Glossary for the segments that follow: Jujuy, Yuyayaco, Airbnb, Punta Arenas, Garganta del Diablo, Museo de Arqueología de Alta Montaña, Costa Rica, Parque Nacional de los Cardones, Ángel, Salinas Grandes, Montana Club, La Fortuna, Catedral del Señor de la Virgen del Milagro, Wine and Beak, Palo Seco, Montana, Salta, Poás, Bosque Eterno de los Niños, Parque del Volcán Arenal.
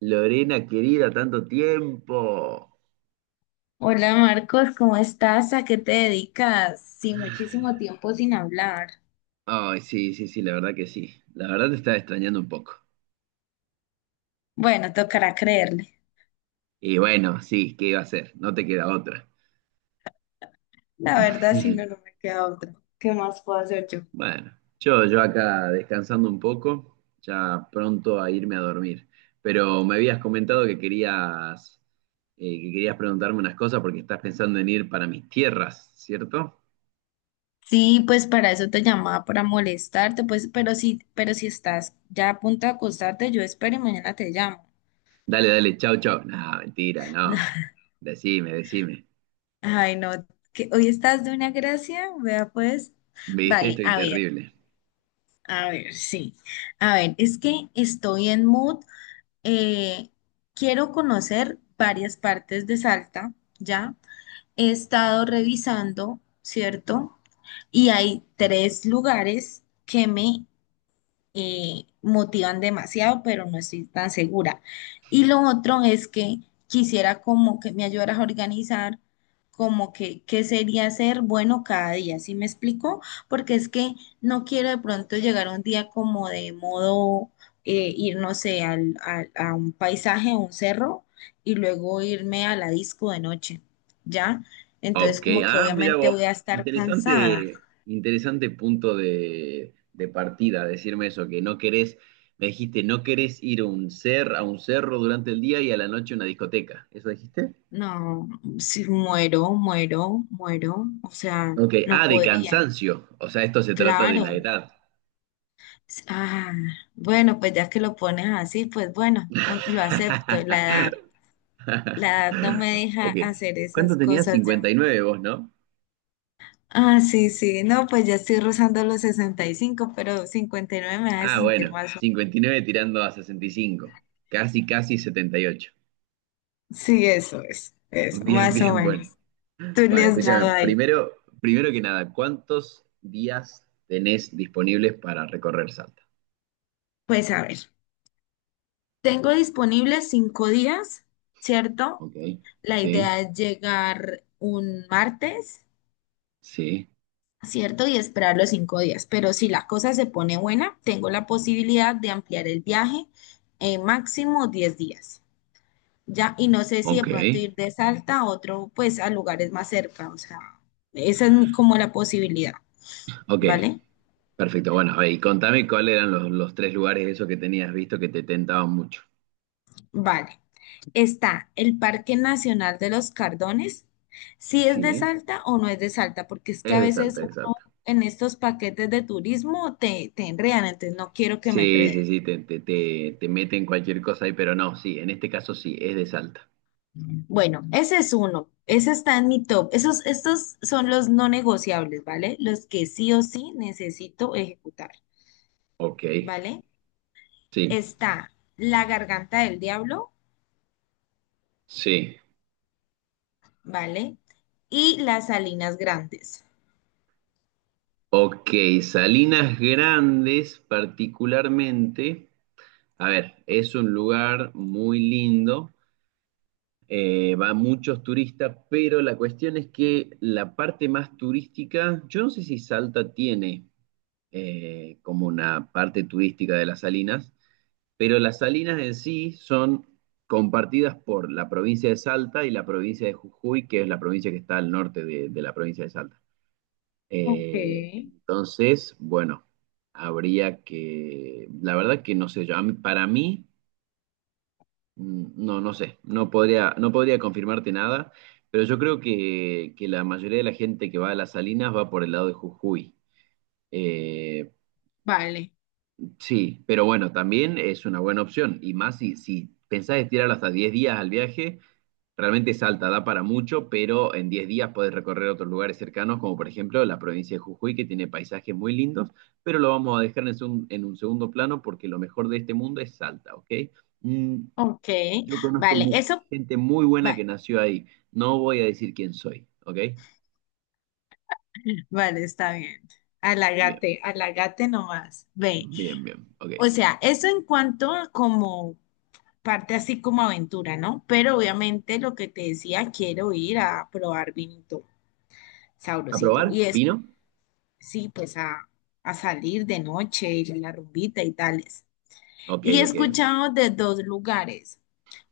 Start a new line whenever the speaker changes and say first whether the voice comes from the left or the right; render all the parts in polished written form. right: Lorena querida, tanto tiempo.
left: Hola Marcos, ¿cómo estás? ¿A qué te dedicas? Sí, muchísimo tiempo sin hablar.
right: Ay, sí, sí, sí, la verdad que sí. La verdad te estaba extrañando un poco.
left: Bueno, tocará creerle.
right: Y bueno, sí, ¿qué iba a hacer? No te queda otra.
left: La verdad, si no, no me queda otra. ¿Qué más puedo hacer yo?
right: Bueno, yo acá descansando un poco, ya pronto a irme a dormir. Pero me habías comentado que querías preguntarme unas cosas porque estás pensando en ir para mis tierras, ¿cierto?
left: Sí, pues para eso te llamaba, para molestarte, pues, pero sí, pero si estás ya a punto de acostarte, yo espero y mañana te llamo.
right: Dale, dale, chau, chau. No, mentira, no. Decime, decime.
left: Ay, no, que hoy estás de una gracia, vea pues.
right: Viste,
left: Vale,
right: estoy terrible.
left: a ver, sí. A ver, es que estoy en mood, eh, quiero conocer varias partes de Salta, ¿ya? He estado revisando, ¿cierto? Y hay tres lugares que me motivan demasiado, pero no estoy tan segura. Y lo otro es que quisiera como que me ayudaras a organizar como que qué sería ser bueno cada día, ¿sí me explico? Porque es que no quiero de pronto llegar un día como de modo, ir, no sé, a un paisaje, a un cerro, y luego irme a la disco de noche, ¿ya? Entonces
right: Ok,
left: como que
right: mira
left: obviamente
right: vos,
left: voy a estar cansada.
right: interesante, interesante punto de partida, decirme eso, que no querés, me dijiste, no querés ir a un a un cerro durante el día y a la noche a una discoteca, ¿eso dijiste?
left: No, si muero, muero, muero, o sea,
right: Ok,
left: no
right: de
left: podría,
right: cansancio, o sea, esto se trata de la
left: claro.
right: edad.
left: Ah, bueno, pues ya que lo pones así, pues bueno, lo acepto, la edad no me deja
right: Ok,
left: hacer
right: ¿cuánto
left: esas
right: tenías?
left: cosas ya.
right: 59 vos, ¿no?
left: Ah, sí, sí, no, pues ya estoy rozando los 65, pero 59 me hace
right: Ah,
left: sentir
right: bueno,
left: más o
right: 59 tirando a 65, casi, casi 78.
left: menos. Sí, eso es, eso,
right: Bien,
left: más o
right: bien, bueno.
left: menos. Tú le
right: Bueno,
left: has dado
right: escúchame,
left: ahí.
right: primero, primero que nada, ¿cuántos días tenés disponibles para recorrer Salta?
left: Pues a ver, tengo disponibles 5 días, ¿cierto?
right: Ok,
left: La
right: sí,
left: idea es llegar un martes,
right: sí,
left: ¿cierto? Y esperar los 5 días. Pero si la cosa se pone buena, tengo la posibilidad de ampliar el viaje en máximo 10 días. Ya, y no sé si de
right: ok,
left: pronto ir de Salta a otro, pues a lugares más cerca. O sea, esa es como la posibilidad,
right: ok,
left: ¿vale?
right: perfecto. Bueno, a ver, y contame cuáles eran los tres lugares esos que tenías visto que te tentaban mucho.
left: Vale. Está el Parque Nacional de los Cardones. Si es de
right: Sí,
left: Salta o no es de Salta, porque es que
right: es
left: a
right: de Salta,
left: veces
right: es de Salta.
left: en estos paquetes de turismo te enredan, entonces no quiero que me
right: Sí, sí,
left: enreden.
right: sí, te meten cualquier cosa ahí, pero no, sí, en este caso sí, es de Salta.
left: Bueno, ese es uno, ese está en mi top. Esos, estos son los no negociables, ¿vale? Los que sí o sí necesito ejecutar,
right: Ok,
left: ¿vale?
right: sí,
left: Está la garganta del diablo,
right: sí.
left: ¿vale? Y las salinas grandes.
right: Ok, Salinas Grandes particularmente. A ver, es un lugar muy lindo, va muchos turistas, pero la cuestión es que la parte más turística, yo no sé si Salta tiene, como una parte turística de las salinas, pero las salinas en sí son compartidas por la provincia de Salta y la provincia de Jujuy, que es la provincia que está al norte de la provincia de Salta.
left: Ok,
right: Entonces, bueno, habría que, la verdad que no sé yo, para mí. No, no sé, no podría, no podría confirmarte nada, pero yo creo que la mayoría de la gente que va a las Salinas va por el lado de Jujuy. Eh,
left: vale.
right: sí, pero bueno, también es una buena opción, y más si, si pensás estirar hasta 10 días al viaje, realmente Salta da para mucho, pero en 10 días podés recorrer otros lugares cercanos, como por ejemplo la provincia de Jujuy, que tiene paisajes muy lindos, pero lo vamos a dejar en, en un segundo plano porque lo mejor de este mundo es Salta, ¿ok? Mm,
left: Ok,
right: yo conozco
left: vale, eso,
right: gente muy buena
left: vale,
right: que nació ahí. No voy a decir quién soy, ¿ok?
left: vale, está bien.
right: Bien,
left: Alagate, alagate nomás. Ve,
right: bien, bien, ok.
left: o sea, eso en cuanto como parte así como aventura, ¿no? Pero obviamente lo que te decía, quiero ir a probar vinito sabrosito y
right: ¿Aprobar? ¿Vino?
left: sí, pues a salir de noche, ir a la rumbita y tales.
right: Ok,
left: Y he
right: ok, ok.
left: escuchado de dos lugares,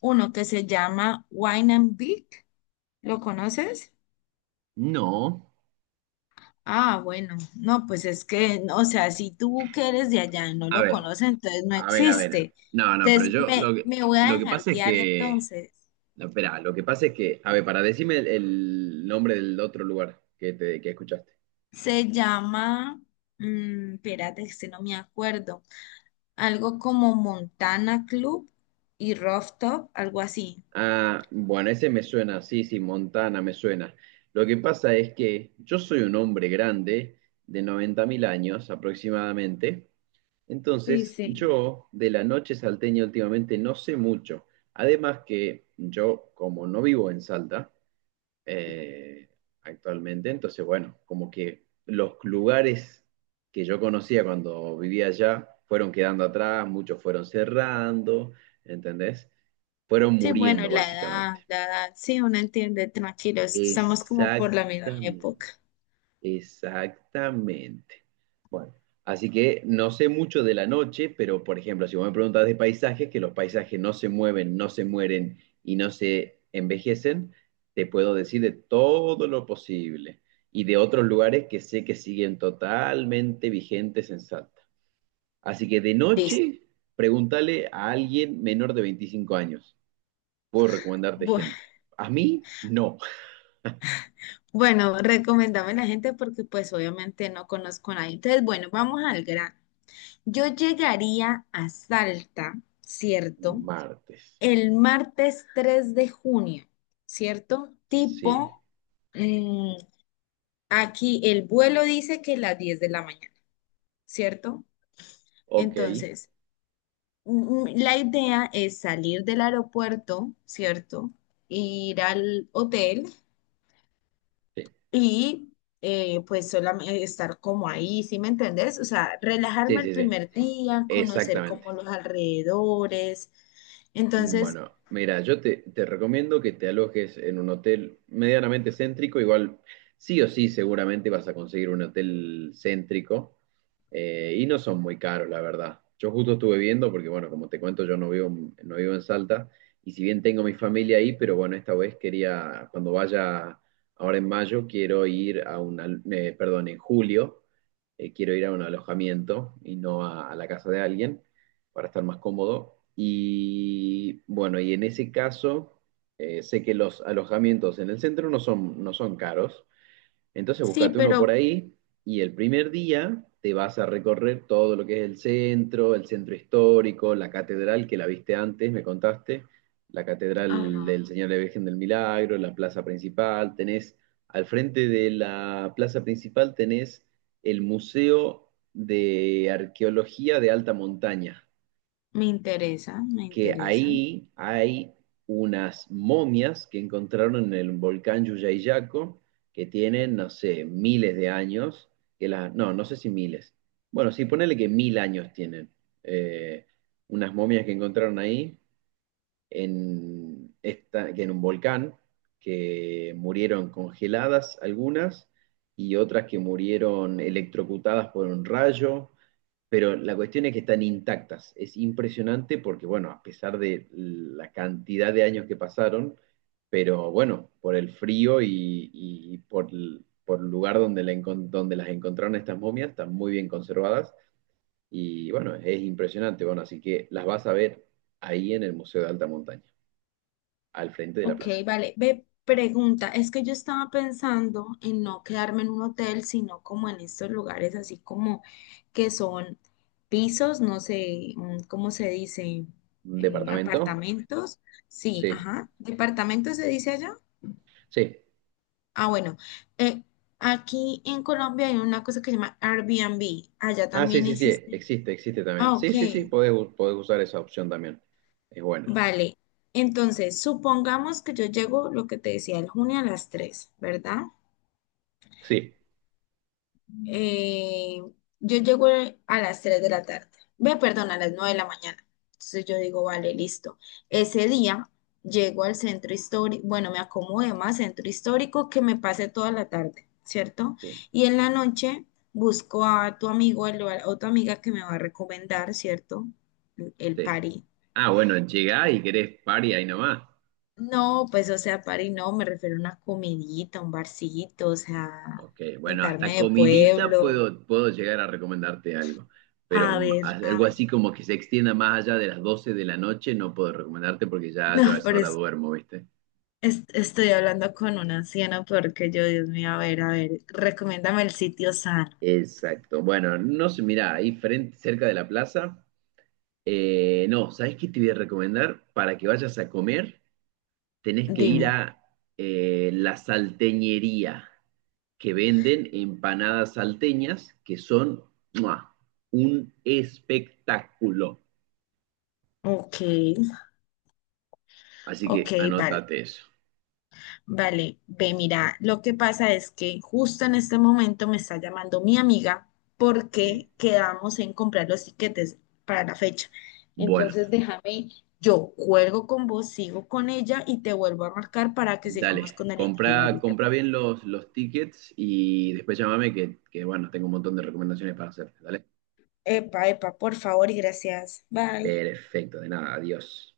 left: uno que se llama Wine and Beak, ¿lo conoces?
right: No.
left: Ah, bueno, no, pues es que, no, o sea, si tú que eres de allá y no
right: A
left: lo
right: ver,
left: conoces, entonces no
right: a ver, a ver.
left: existe.
right: No, no, pero
left: Entonces,
right: yo
left: me, me voy a
right: lo que
left: dejar
right: pasa es
left: guiar
right: que,
left: entonces.
right: no, espera, lo que pasa es que, a ver, para decirme el nombre del otro lugar que escuchaste.
left: Se llama, espérate, este no me acuerdo, algo como Montana Club y Rooftop, algo así.
right: Ah, bueno, ese me suena, sí, sí, Montana me suena. Lo que pasa es que yo soy un hombre grande, de 90.000 años aproximadamente,
left: Sí,
right: entonces
left: sí.
right: yo de la noche salteña últimamente no sé mucho. Además que yo, como no vivo en Salta, eh, actualmente. Entonces, bueno, como que los lugares que yo conocía cuando vivía allá fueron quedando atrás, muchos fueron cerrando, ¿entendés? Fueron
left: Sí, bueno,
right: muriendo, básicamente.
left: la edad, sí, uno entiende, tranquilos, estamos como por la misma
right: Exactamente.
left: época.
right: Exactamente. Bueno, así que no sé mucho de la noche, pero por ejemplo, si vos me preguntas de paisajes, que los paisajes no se mueven, no se mueren y no se envejecen, te puedo decir de todo lo posible y de otros lugares que sé que siguen totalmente vigentes en Salta. Así que de
left: Listo.
right: noche, pregúntale a alguien menor de 25 años. Puedo recomendarte
left: Bu-
right: gente. A mí, no.
left: Bueno, recomendame a la gente porque pues obviamente no conozco a nadie. Entonces, bueno, vamos al gran. Yo llegaría a Salta, ¿cierto?
right: Martes.
left: El martes 3 de junio, ¿cierto?
right: Sí.
left: Tipo, mm, aquí el vuelo dice que las 10 de la mañana, ¿cierto?
right: Ok.
left: Entonces, la idea es salir del aeropuerto, ¿cierto? Ir al hotel
right: Sí.
left: y pues solamente estar como ahí, ¿sí me entendés? O sea,
right: Sí,
left: relajarme el
right: sí, sí,
left: primer día, conocer
right: exactamente.
left: como los alrededores. Entonces,
right: Bueno, mira, yo te recomiendo que te alojes en un hotel medianamente céntrico, igual sí o sí seguramente vas a conseguir un hotel céntrico, y no son muy caros, la verdad. Yo justo estuve viendo, porque bueno, como te cuento, yo no vivo en Salta y si bien tengo mi familia ahí, pero bueno, esta vez quería, cuando vaya ahora en mayo, quiero ir a un, perdón, en julio, quiero ir a un alojamiento y no a la casa de alguien para estar más cómodo. Y bueno, y en ese caso, sé que los alojamientos en el centro no son caros. Entonces,
left: sí,
right: búscate uno por
left: pero.
right: ahí y el primer día te vas a recorrer todo lo que es el centro histórico, la catedral que la viste antes, me contaste, la catedral
left: Ajá.
right: del Señor de la Virgen del Milagro, la plaza principal, tenés, al frente de la plaza principal tenés el Museo de Arqueología de Alta Montaña,
left: Me interesa, me
right: que
left: interesa.
right: ahí hay unas momias que encontraron en el volcán Yuyayaco, que tienen, no sé, miles de años, que las, no, no sé si miles. Bueno, sí, ponele que 1.000 años tienen. eh, unas momias que encontraron ahí, en un volcán, que murieron congeladas algunas y otras que murieron electrocutadas por un rayo, pero la cuestión es que están intactas. Es impresionante porque, bueno, a pesar de la cantidad de años que pasaron, pero bueno, por el frío y por, por el lugar donde, donde las encontraron estas momias, están muy bien conservadas y bueno, es impresionante. Bueno, así que las vas a ver ahí en el Museo de Alta Montaña, al frente de la
left: Ok,
right: plaza.
left: vale. Ve, pregunta, es que yo estaba pensando en no quedarme en un hotel, sino como en estos lugares así como que son pisos, no sé, ¿cómo se dice?
right: ¿Un
left: Eh,
right: departamento?
left: apartamentos. Sí,
right: Sí,
left: ajá. ¿Departamentos se dice allá?
right: sí.
left: Ah, bueno. eh, aquí en Colombia hay una cosa que se llama Airbnb. Allá
right: Ah, sí,
left: también
right: sí, sí,
left: existe.
right: existe, existe también.
left: Ah, ok.
right: Sí, sí, sí, podés usar esa opción también. Es buena.
left: Vale, entonces supongamos que yo llego, lo que te decía, el junio a las 3, ¿verdad?
right: Sí.
left: Eh, yo llego a las 3 de la tarde, ve, perdón, a las 9 de la mañana. Entonces yo digo, vale, listo. Ese día llego al centro histórico, bueno, me acomodo más centro histórico que me pase toda la tarde, ¿cierto?
right: Sí.
left: Y en la noche busco a tu amigo o a tu amiga que me va a recomendar, ¿cierto? El
right: Sí.
left: party.
right: Ah, bueno, llegá y querés party ahí nomás.
left: No, pues, o sea, party no, me refiero a una comidita, un barcito, o sea,
right: Ok, bueno, hasta
left: untarme de
right: comidita
left: pueblo.
right: puedo llegar a recomendarte algo, pero
left: A ver, a
right: algo
left: ver.
right: así como que se extienda más allá de las 12 de la noche no puedo recomendarte porque ya yo a
left: No,
right: esa
left: pero
right: hora duermo, ¿viste?
left: estoy hablando con una anciana porque yo, Dios mío, a ver, recomiéndame el sitio sano.
right: Exacto. Bueno, no sé, mirá, ahí frente, cerca de la plaza. No, ¿sabes qué te voy a recomendar para que vayas a comer? Tenés que ir
left: Dime.
right: a, la salteñería, que venden empanadas salteñas que son ¡mua! Un espectáculo.
left: Ok,
right: Así
left: ok,
right: que
left: vale.
right: anótate eso.
left: Vale, ve, mira, lo que pasa es que justo en este momento me está llamando mi amiga
right: Sí.
left: porque quedamos en comprar los tiquetes para la fecha.
right: Bueno,
left: Entonces déjame, yo cuelgo con vos, sigo con ella y te vuelvo a marcar para que sigamos
right: dale.
left: con el
right: Compra,
left: itinerario, ¿te
right: compra
left: parece?
right: bien los tickets y después llámame bueno, tengo un montón de recomendaciones para hacerte, ¿dale?
left: Epa, epa, por favor y gracias. Bye.
right: Perfecto, de nada, adiós.